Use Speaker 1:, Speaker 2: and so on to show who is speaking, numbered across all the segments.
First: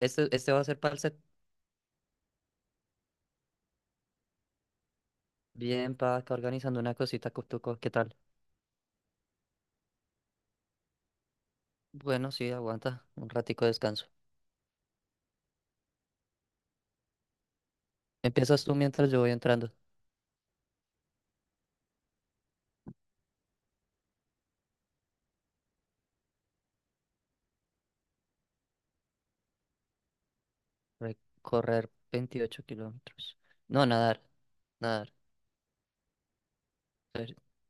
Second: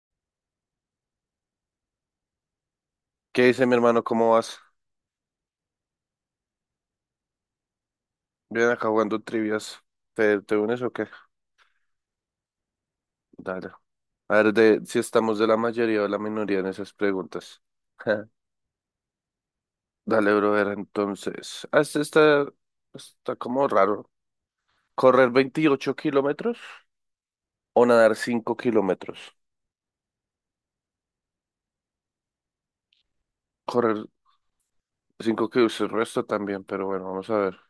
Speaker 1: Este va a ser para el set.
Speaker 2: ¿Qué dice mi hermano? ¿Cómo vas?
Speaker 1: Bien, pa, acá organizando una cosita, Cutuco. ¿Qué tal?
Speaker 2: Bien acá jugando trivias. ¿Te unes o qué?
Speaker 1: Bueno, sí, aguanta. Un ratico
Speaker 2: Dale.
Speaker 1: de descanso.
Speaker 2: A ver si estamos de la mayoría o la minoría en esas preguntas.
Speaker 1: Empiezas tú mientras yo voy entrando.
Speaker 2: Dale, brother, entonces. Ah, este está como raro. ¿Correr 28 kilómetros o nadar 5 kilómetros?
Speaker 1: Recorrer 28 kilómetros. No,
Speaker 2: Correr
Speaker 1: nadar. Nadar.
Speaker 2: 5 kilómetros, el resto también, pero bueno, vamos
Speaker 1: Ver,
Speaker 2: a ver.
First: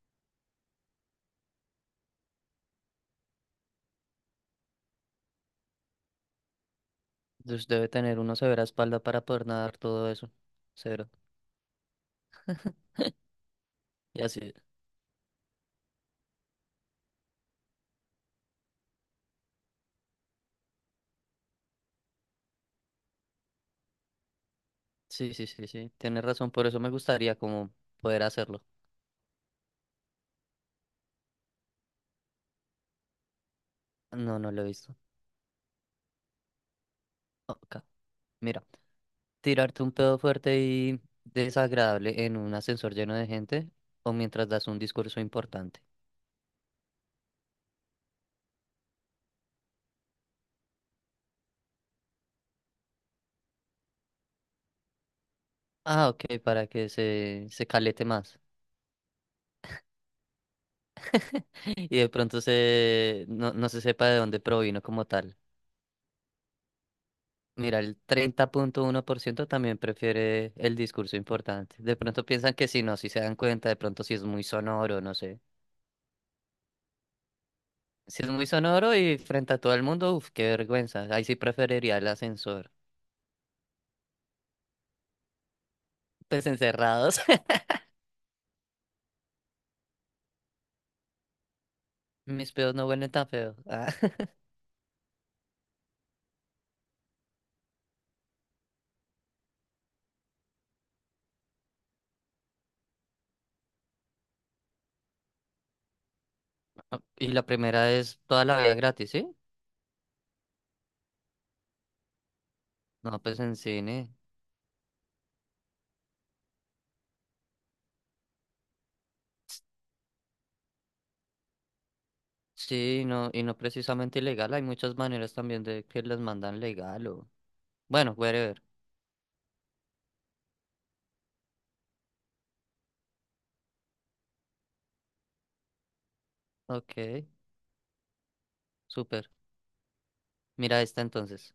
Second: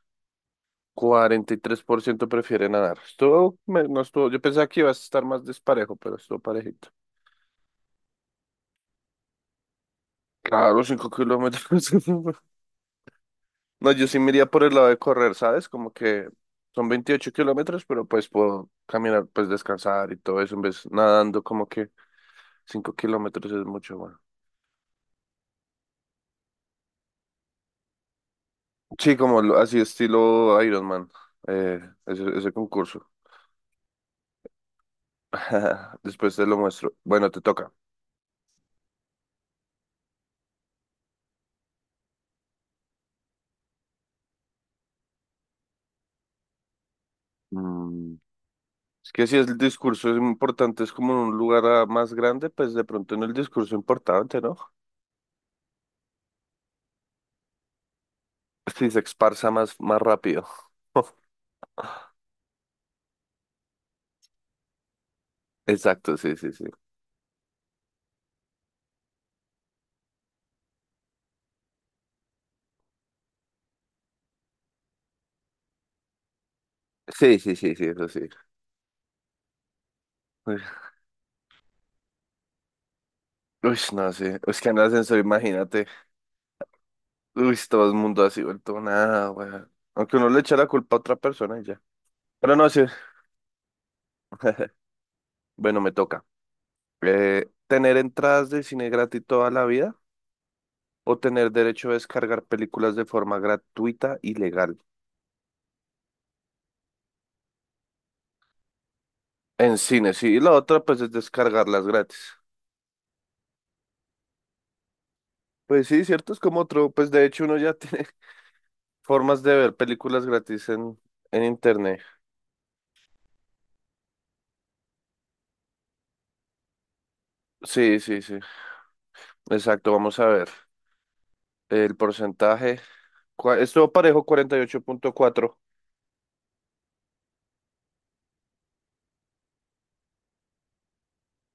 Speaker 2: 43% prefiere nadar. No estuvo, yo pensaba que iba a estar más desparejo, pero estuvo parejito.
Speaker 1: pues debe tener uno severa espalda para poder nadar todo eso.
Speaker 2: Claro,
Speaker 1: Cero.
Speaker 2: 5 kilómetros. No, yo sí
Speaker 1: Y
Speaker 2: me iría
Speaker 1: así.
Speaker 2: por el lado de correr, ¿sabes? Como que son 28 kilómetros, pero pues puedo caminar, pues descansar y todo eso, en vez nadando como que 5 kilómetros es mucho, bueno.
Speaker 1: Sí, sí, sí, sí. Tienes razón. Por eso me gustaría como poder hacerlo.
Speaker 2: Sí, como así estilo Ironman, eh, ese concurso.
Speaker 1: No, no lo he visto.
Speaker 2: Después te lo muestro. Bueno, te toca.
Speaker 1: Ok. Mira, tirarte un pedo fuerte y desagradable en un ascensor lleno de gente o mientras das un discurso importante.
Speaker 2: Mm, Es que si el discurso es importante, es como en un lugar más grande, pues de pronto en el discurso importante, ¿no?
Speaker 1: Ah, ok, para que se calete más.
Speaker 2: Si se esparza más, más rápido.
Speaker 1: Y de pronto no, no se sepa de dónde provino como tal.
Speaker 2: Exacto, sí, sí, sí.
Speaker 1: Mira, el 30.1% también prefiere el discurso importante. De pronto piensan que si no, si se dan cuenta, de pronto si es muy sonoro, no sé.
Speaker 2: Sí, sí, sí, sí, eso sí.
Speaker 1: Si es muy sonoro y frente a todo el mundo, uff, qué
Speaker 2: Uy,
Speaker 1: vergüenza. Ahí sí preferiría el ascensor.
Speaker 2: uy, no sé. Es que en el ascensor, imagínate.
Speaker 1: Pues encerrados.
Speaker 2: Uy, todo el mundo así vuelto nada, weón. Aunque uno le echa la culpa a otra persona y ya.
Speaker 1: Mis
Speaker 2: Pero no
Speaker 1: pedos no
Speaker 2: sé.
Speaker 1: huelen tan feo. Ah,
Speaker 2: Bueno, me toca. ¿Tener entradas de cine gratis toda la vida o tener derecho a descargar películas de forma gratuita y legal?
Speaker 1: Y la primera es toda la vida gratis, ¿sí?
Speaker 2: En cine, sí. Y la otra, pues, es descargarlas gratis.
Speaker 1: No, pues en cine.
Speaker 2: Pues sí, cierto, es como otro. Pues de hecho, uno ya tiene formas de ver películas gratis en internet.
Speaker 1: Sí, no, y no precisamente ilegal. Hay muchas maneras también de que las mandan legal o...
Speaker 2: Sí,
Speaker 1: Bueno,
Speaker 2: sí, sí.
Speaker 1: whatever.
Speaker 2: Exacto, vamos a ver. El porcentaje estuvo parejo 48,4.
Speaker 1: Ok, súper. Mira esta entonces.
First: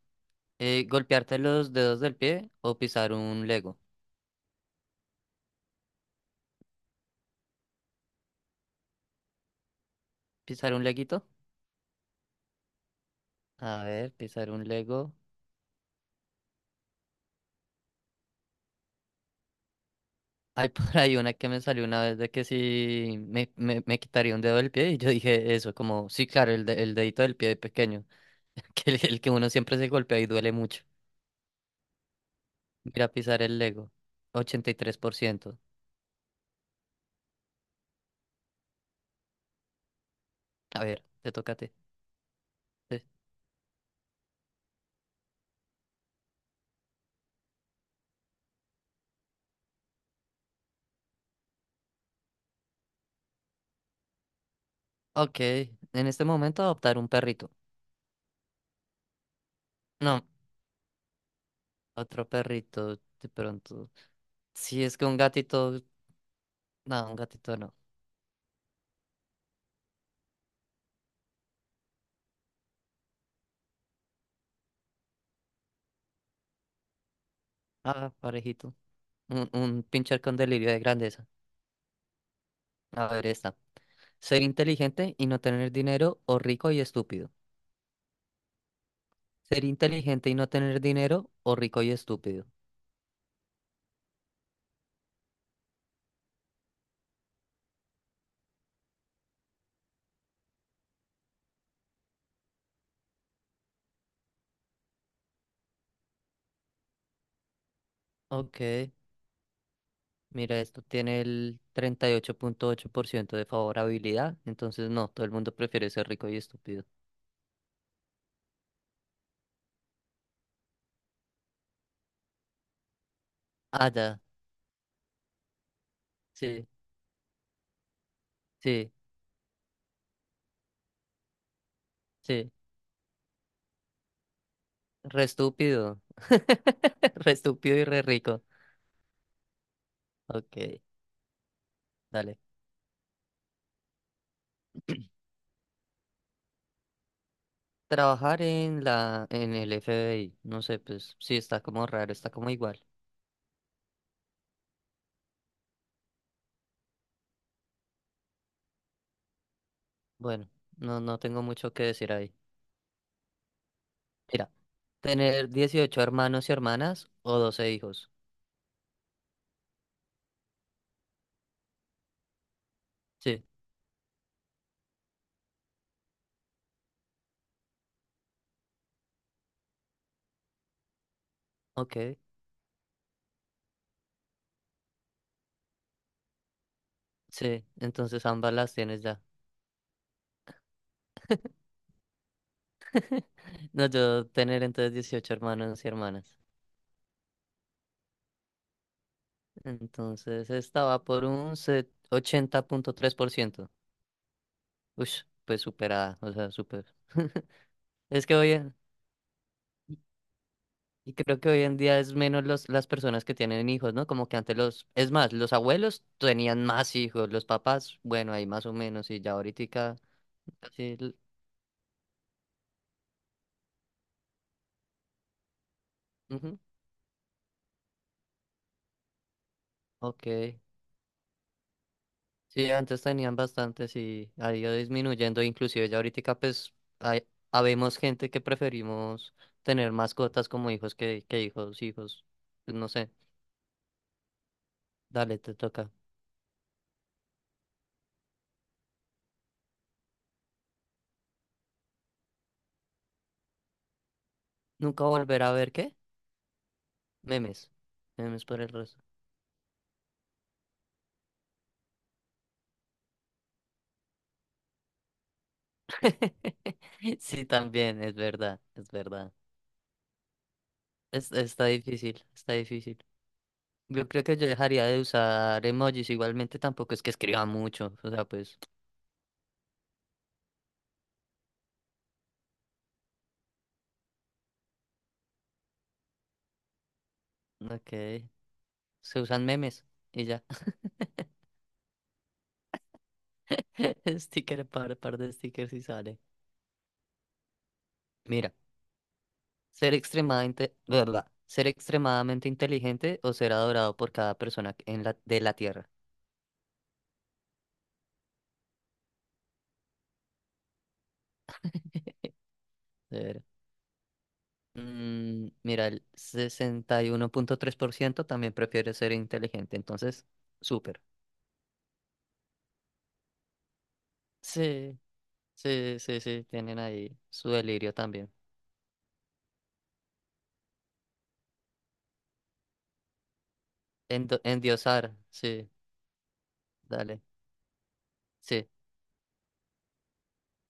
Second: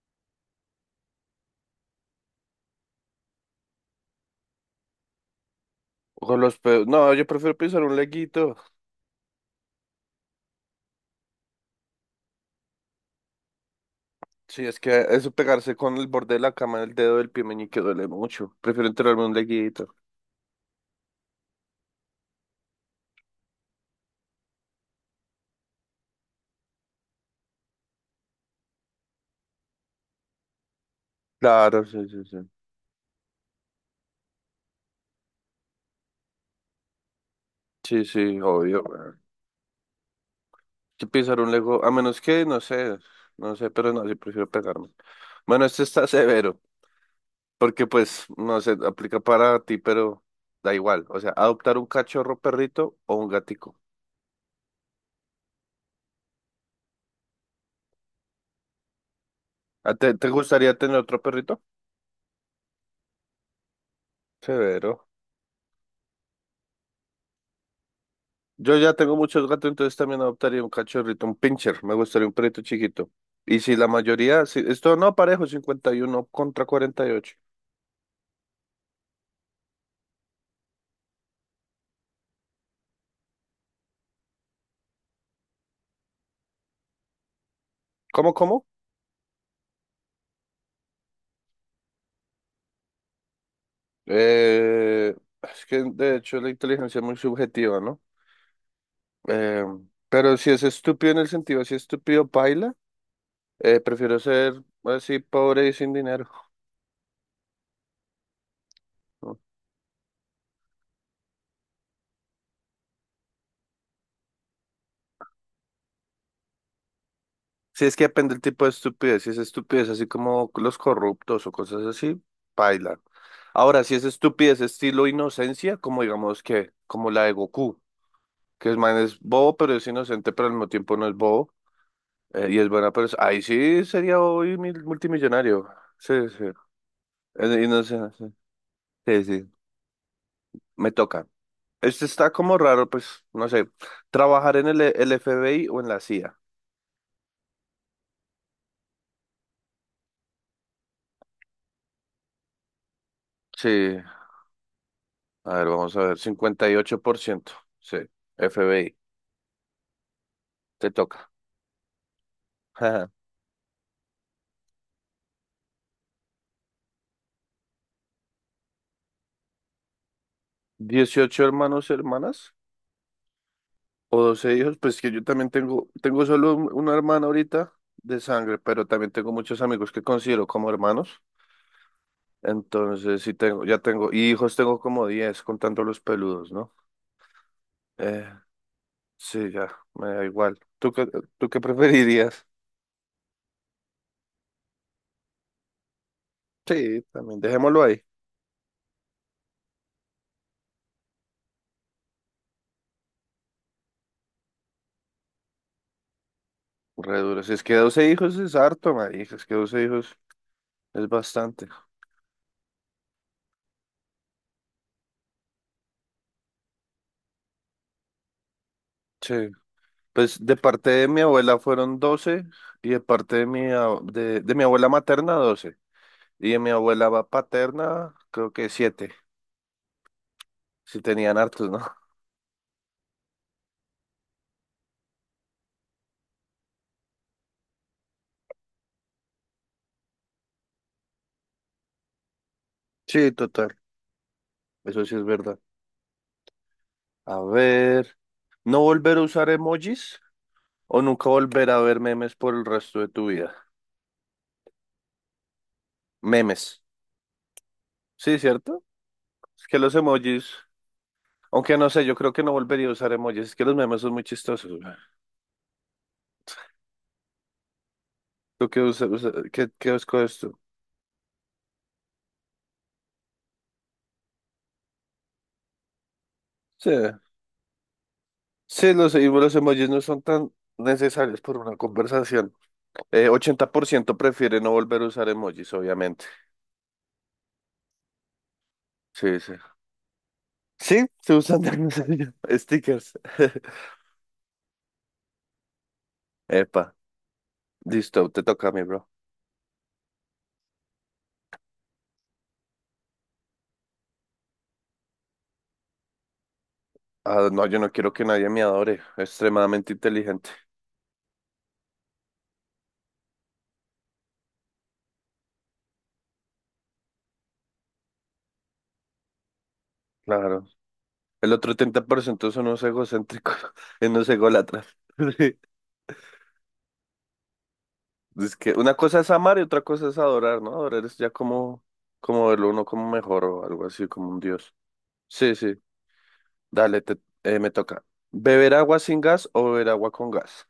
Speaker 1: ¿Golpearte los dedos del pie o pisar un Lego?
Speaker 2: No, yo prefiero pisar un leguito.
Speaker 1: ¿Pisar un leguito? A ver, pisar un
Speaker 2: Sí, es que
Speaker 1: Lego.
Speaker 2: eso pegarse con el borde de la cama en el dedo del pie meñique duele mucho. Prefiero enterrarme un leguito.
Speaker 1: Hay por ahí una que me salió una vez de que si me quitaría un dedo del pie y yo dije eso, como, sí, claro, el dedito del pie pequeño. Que el que uno siempre se golpea y duele mucho.
Speaker 2: Claro, sí, sí, sí.
Speaker 1: Ir a pisar el Lego, 83%.
Speaker 2: Sí, sí, obvio. Weón.
Speaker 1: A ver,
Speaker 2: Que
Speaker 1: te
Speaker 2: pisar un
Speaker 1: toca a ti.
Speaker 2: lego, a menos que, no sé,
Speaker 1: Sí.
Speaker 2: no sé, pero no, sí prefiero pegarme. Bueno, este está severo, porque pues, no sé, aplica para ti, pero da igual. O sea, adoptar un cachorro perrito o un gatico.
Speaker 1: Ok, en este momento adoptar un perrito.
Speaker 2: ¿A te,
Speaker 1: No,
Speaker 2: te gustaría tener otro perrito?
Speaker 1: otro perrito, de pronto. Si es que
Speaker 2: Severo.
Speaker 1: un gatito, no, un gatito no.
Speaker 2: Yo ya tengo muchos gatos, entonces también adoptaría un cachorrito, un pincher. Me gustaría un perrito chiquito. Y si la mayoría, si, esto no parejo, 51 contra 48.
Speaker 1: Ah, parejito. Un pincher con delirio de grandeza. A ver, esta. Ser inteligente y no tener dinero o rico y estúpido.
Speaker 2: ¿Cómo, cómo?
Speaker 1: Ser inteligente y no tener dinero o rico y estúpido.
Speaker 2: Eh, es que de hecho la inteligencia es muy subjetiva, ¿no? Eh, pero si es estúpido en el sentido, si es estúpido, paila, prefiero ser así pobre y sin dinero.
Speaker 1: Ok. Mira, esto tiene el treinta y ocho 8.8% de favorabilidad, entonces no, todo el mundo prefiere ser rico y estúpido.
Speaker 2: Si es que depende del tipo de estupidez, si es estupidez así como los corruptos o cosas así, paila. Ahora,
Speaker 1: Ah,
Speaker 2: si es
Speaker 1: ya,
Speaker 2: estupidez estilo inocencia, como digamos
Speaker 1: sí,
Speaker 2: que, como la de Goku, que es
Speaker 1: sí,
Speaker 2: man es bobo, pero es inocente, pero al mismo tiempo no es bobo,
Speaker 1: sí,
Speaker 2: y es buena persona, ahí sí sería
Speaker 1: re
Speaker 2: multimillonario.
Speaker 1: estúpido,
Speaker 2: Sí, sí.
Speaker 1: re
Speaker 2: Es
Speaker 1: estúpido y re
Speaker 2: inocente, sí.
Speaker 1: rico.
Speaker 2: Sí, sí.
Speaker 1: Ok,
Speaker 2: Me toca. Este está
Speaker 1: dale.
Speaker 2: como raro, pues, no sé. Trabajar en el FBI o en la CIA.
Speaker 1: Trabajar en el FBI, no sé, pues sí, está como raro, está como igual.
Speaker 2: Sí. A ver, vamos a ver. 58%. Sí. FBI.
Speaker 1: Bueno,
Speaker 2: Te
Speaker 1: no, no
Speaker 2: toca.
Speaker 1: tengo mucho que decir ahí. Mira, tener 18 hermanos y hermanas o 12 hijos.
Speaker 2: 18 hermanos, hermanas
Speaker 1: Sí,
Speaker 2: o 12 hijos. Pues que yo también tengo solo una hermana ahorita de sangre, pero también tengo muchos amigos que considero como hermanos.
Speaker 1: ok,
Speaker 2: Entonces, sí tengo, ya tengo, y hijos tengo como 10 contando los peludos, ¿no?
Speaker 1: sí,
Speaker 2: Eh,
Speaker 1: entonces ambas las tienes ya.
Speaker 2: sí, ya, me da igual. ¿Tú qué preferirías?
Speaker 1: No, yo tener entonces 18 hermanos y hermanas.
Speaker 2: Sí, también dejémoslo ahí.
Speaker 1: Entonces estaba por 80.3%. Uy, pues superada, o sea, super.
Speaker 2: Re duro. Si es que 12
Speaker 1: Es que
Speaker 2: hijos es harto, marica. Es que 12 hijos es
Speaker 1: y creo que hoy
Speaker 2: bastante.
Speaker 1: en día es menos las personas que tienen hijos, ¿no? Como que antes es más, los abuelos tenían más hijos, los papás, bueno, ahí más o menos, y ya
Speaker 2: Sí.
Speaker 1: ahorita
Speaker 2: Pues de parte
Speaker 1: casi,
Speaker 2: de mi abuela fueron 12 y de parte de de mi abuela materna 12 y
Speaker 1: ujú,
Speaker 2: de mi abuela paterna creo que 7.
Speaker 1: ok.
Speaker 2: Si tenían hartos, ¿no?
Speaker 1: Sí, antes tenían bastantes y ha ido disminuyendo, inclusive ya ahorita pues hay, habemos gente que preferimos tener mascotas como hijos que hijos, hijos, pues, no sé,
Speaker 2: Sí, total, eso sí es
Speaker 1: dale, te
Speaker 2: verdad.
Speaker 1: toca.
Speaker 2: A ver, ¿no volver a usar emojis o nunca volver a ver memes por el resto de tu vida?
Speaker 1: ¿Nunca volver a ver qué?
Speaker 2: Memes,
Speaker 1: Memes,
Speaker 2: sí,
Speaker 1: memes por el
Speaker 2: ¿cierto?
Speaker 1: resto.
Speaker 2: Es que los emojis, aunque no sé, yo creo que no volvería a usar emojis, es que los memes son muy chistosos. Güey.
Speaker 1: Sí, también, es verdad,
Speaker 2: ¿Tú qué
Speaker 1: es
Speaker 2: usas?
Speaker 1: verdad.
Speaker 2: ¿Qué escoges tú?
Speaker 1: Está difícil, está difícil. Yo creo que yo dejaría de usar emojis, igualmente
Speaker 2: Sí.
Speaker 1: tampoco es que escriba mucho, o sea, pues,
Speaker 2: Sí, los, y los emojis no son tan necesarios por una conversación. 80% prefiere no volver a usar emojis, obviamente.
Speaker 1: ok, se
Speaker 2: Sí,
Speaker 1: usan
Speaker 2: sí.
Speaker 1: memes y ya.
Speaker 2: Sí, se usan de stickers.
Speaker 1: Sticker, par de stickers y sale.
Speaker 2: Epa, listo, te
Speaker 1: Mira,
Speaker 2: toca a mí, bro.
Speaker 1: ser extremadamente, ¿verdad? Ser extremadamente inteligente o ser adorado por cada persona en de la Tierra.
Speaker 2: Ah, no, yo no quiero que nadie me adore. Extremadamente inteligente.
Speaker 1: De Ver. Mira, el 61.3% también prefiere ser inteligente, entonces,
Speaker 2: Claro.
Speaker 1: súper.
Speaker 2: El otro 30% son unos egocéntricos, unos ególatras.
Speaker 1: Sí,
Speaker 2: Sí.
Speaker 1: sí, sí, sí, tienen ahí su delirio también.
Speaker 2: Es que una cosa es amar y otra cosa es adorar, ¿no? Adorar es ya como, como verlo uno como mejor o algo así, como un
Speaker 1: Endo-
Speaker 2: dios.
Speaker 1: endiosar,
Speaker 2: Sí,
Speaker 1: sí,
Speaker 2: sí. Dale,
Speaker 1: dale,
Speaker 2: me toca.
Speaker 1: sí.
Speaker 2: ¿Beber agua sin gas o beber agua con gas?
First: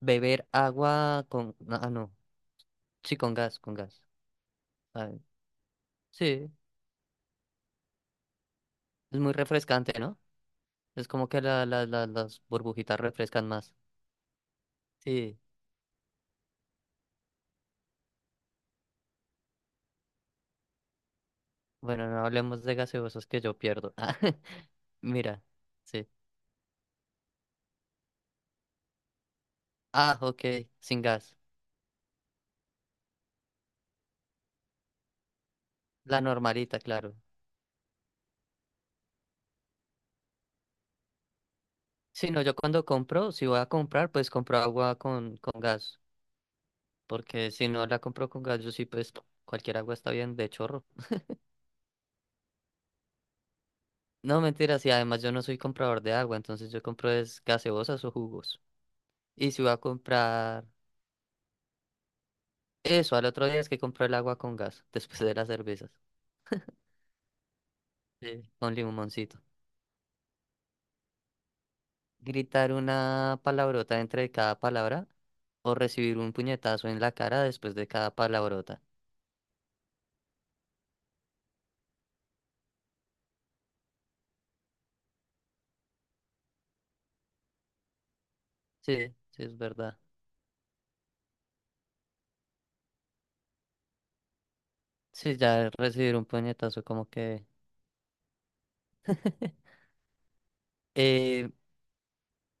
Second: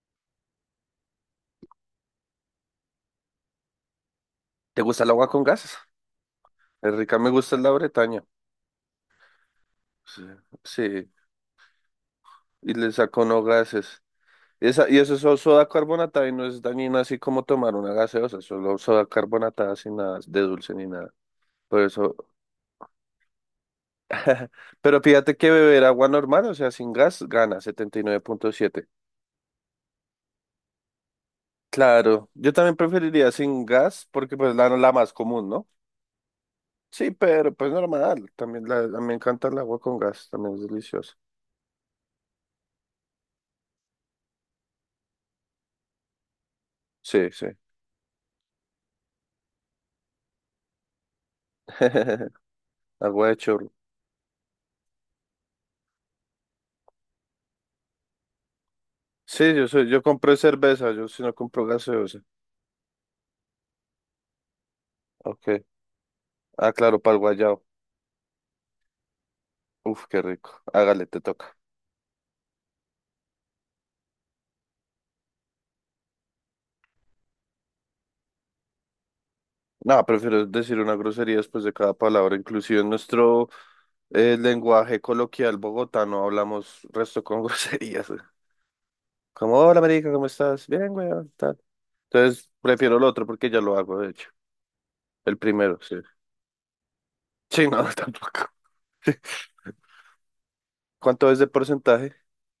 Speaker 1: Beber agua con, no, sí, con gas, con gas.
Speaker 2: ¿Te gusta el
Speaker 1: Ah,
Speaker 2: agua con gas?
Speaker 1: sí,
Speaker 2: Es rica, me gusta la Bretaña.
Speaker 1: es muy refrescante, ¿no?
Speaker 2: Sí,
Speaker 1: Es
Speaker 2: sí,
Speaker 1: como que las
Speaker 2: y le
Speaker 1: burbujitas
Speaker 2: saco no
Speaker 1: refrescan más.
Speaker 2: gases. Esa, y eso es
Speaker 1: Sí.
Speaker 2: soda carbonatada y no es dañina así como tomar una gaseosa, solo soda carbonatada sin nada de dulce ni nada. Por
Speaker 1: Bueno,
Speaker 2: eso,
Speaker 1: no hablemos de gaseosos que yo pierdo. Ah,
Speaker 2: pero fíjate
Speaker 1: mira,
Speaker 2: que beber
Speaker 1: sí.
Speaker 2: agua normal, o sea, sin gas, gana 79,7.
Speaker 1: Ah, ok, sin gas.
Speaker 2: Claro, yo también preferiría sin gas porque pues la más común, ¿no?
Speaker 1: La normalita,
Speaker 2: Sí,
Speaker 1: claro.
Speaker 2: pero pues normal. También la, a mí me encanta el agua con gas, también es deliciosa.
Speaker 1: Sí, no, yo cuando compro, si voy a comprar, pues compro agua con gas.
Speaker 2: Sí, sí.
Speaker 1: Porque si no la compro con gas, yo sí, pues cualquier agua está bien de chorro.
Speaker 2: Agua de chorro.
Speaker 1: No, mentira, sí, además yo no soy comprador de agua, entonces yo compro es gaseosas o jugos. Y
Speaker 2: Sí,
Speaker 1: si
Speaker 2: yo
Speaker 1: voy a
Speaker 2: soy, yo compré
Speaker 1: comprar
Speaker 2: cerveza, yo si no compro gaseosa.
Speaker 1: eso, al otro día es que compro el agua con gas, después de las
Speaker 2: Ok.
Speaker 1: cervezas.
Speaker 2: Ah, claro, para el guayao.
Speaker 1: Sí. Con limoncito.
Speaker 2: Uf, qué rico. Hágale, te toca.
Speaker 1: Gritar una palabrota entre cada palabra o recibir un puñetazo en la cara después de cada palabrota.
Speaker 2: No, prefiero decir una grosería después de cada palabra. Inclusive en nuestro lenguaje coloquial bogotano hablamos resto con groserías. Güey.
Speaker 1: Sí, sí,
Speaker 2: Como,
Speaker 1: es
Speaker 2: hola,
Speaker 1: verdad.
Speaker 2: marica, ¿cómo estás? Bien, güey, tal. Entonces, prefiero el otro porque ya lo hago, de hecho.
Speaker 1: Sí,
Speaker 2: El
Speaker 1: ya
Speaker 2: primero, sí.
Speaker 1: recibir un puñetazo como que...
Speaker 2: Sí, no, tampoco. ¿Cuánto es de
Speaker 1: Eh,
Speaker 2: porcentaje?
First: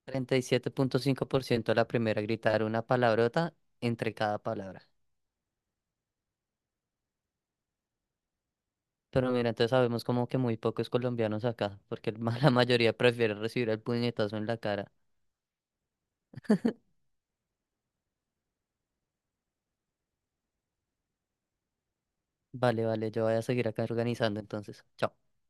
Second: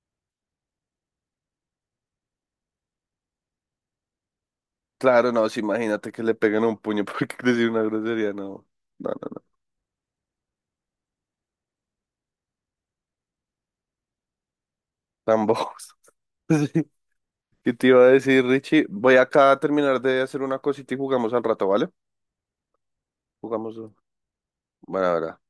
Speaker 1: 37.5% la primera, gritar una palabrota entre cada palabra.
Speaker 2: Claro, no, sí, imagínate que le peguen un puño porque decir una grosería, no, no, no,
Speaker 1: Pero
Speaker 2: no,
Speaker 1: mira, entonces sabemos como que muy pocos colombianos acá, porque la mayoría prefiere recibir el puñetazo en la cara.
Speaker 2: tan bobos. Sí. ¿Qué te iba a decir, Richie? Voy acá a terminar de hacer una cosita y jugamos al rato, ¿vale?
Speaker 1: Vale, vale, yo voy a seguir
Speaker 2: Jugamos.
Speaker 1: acá organizando entonces.
Speaker 2: Bueno,
Speaker 1: Chao.
Speaker 2: ahora.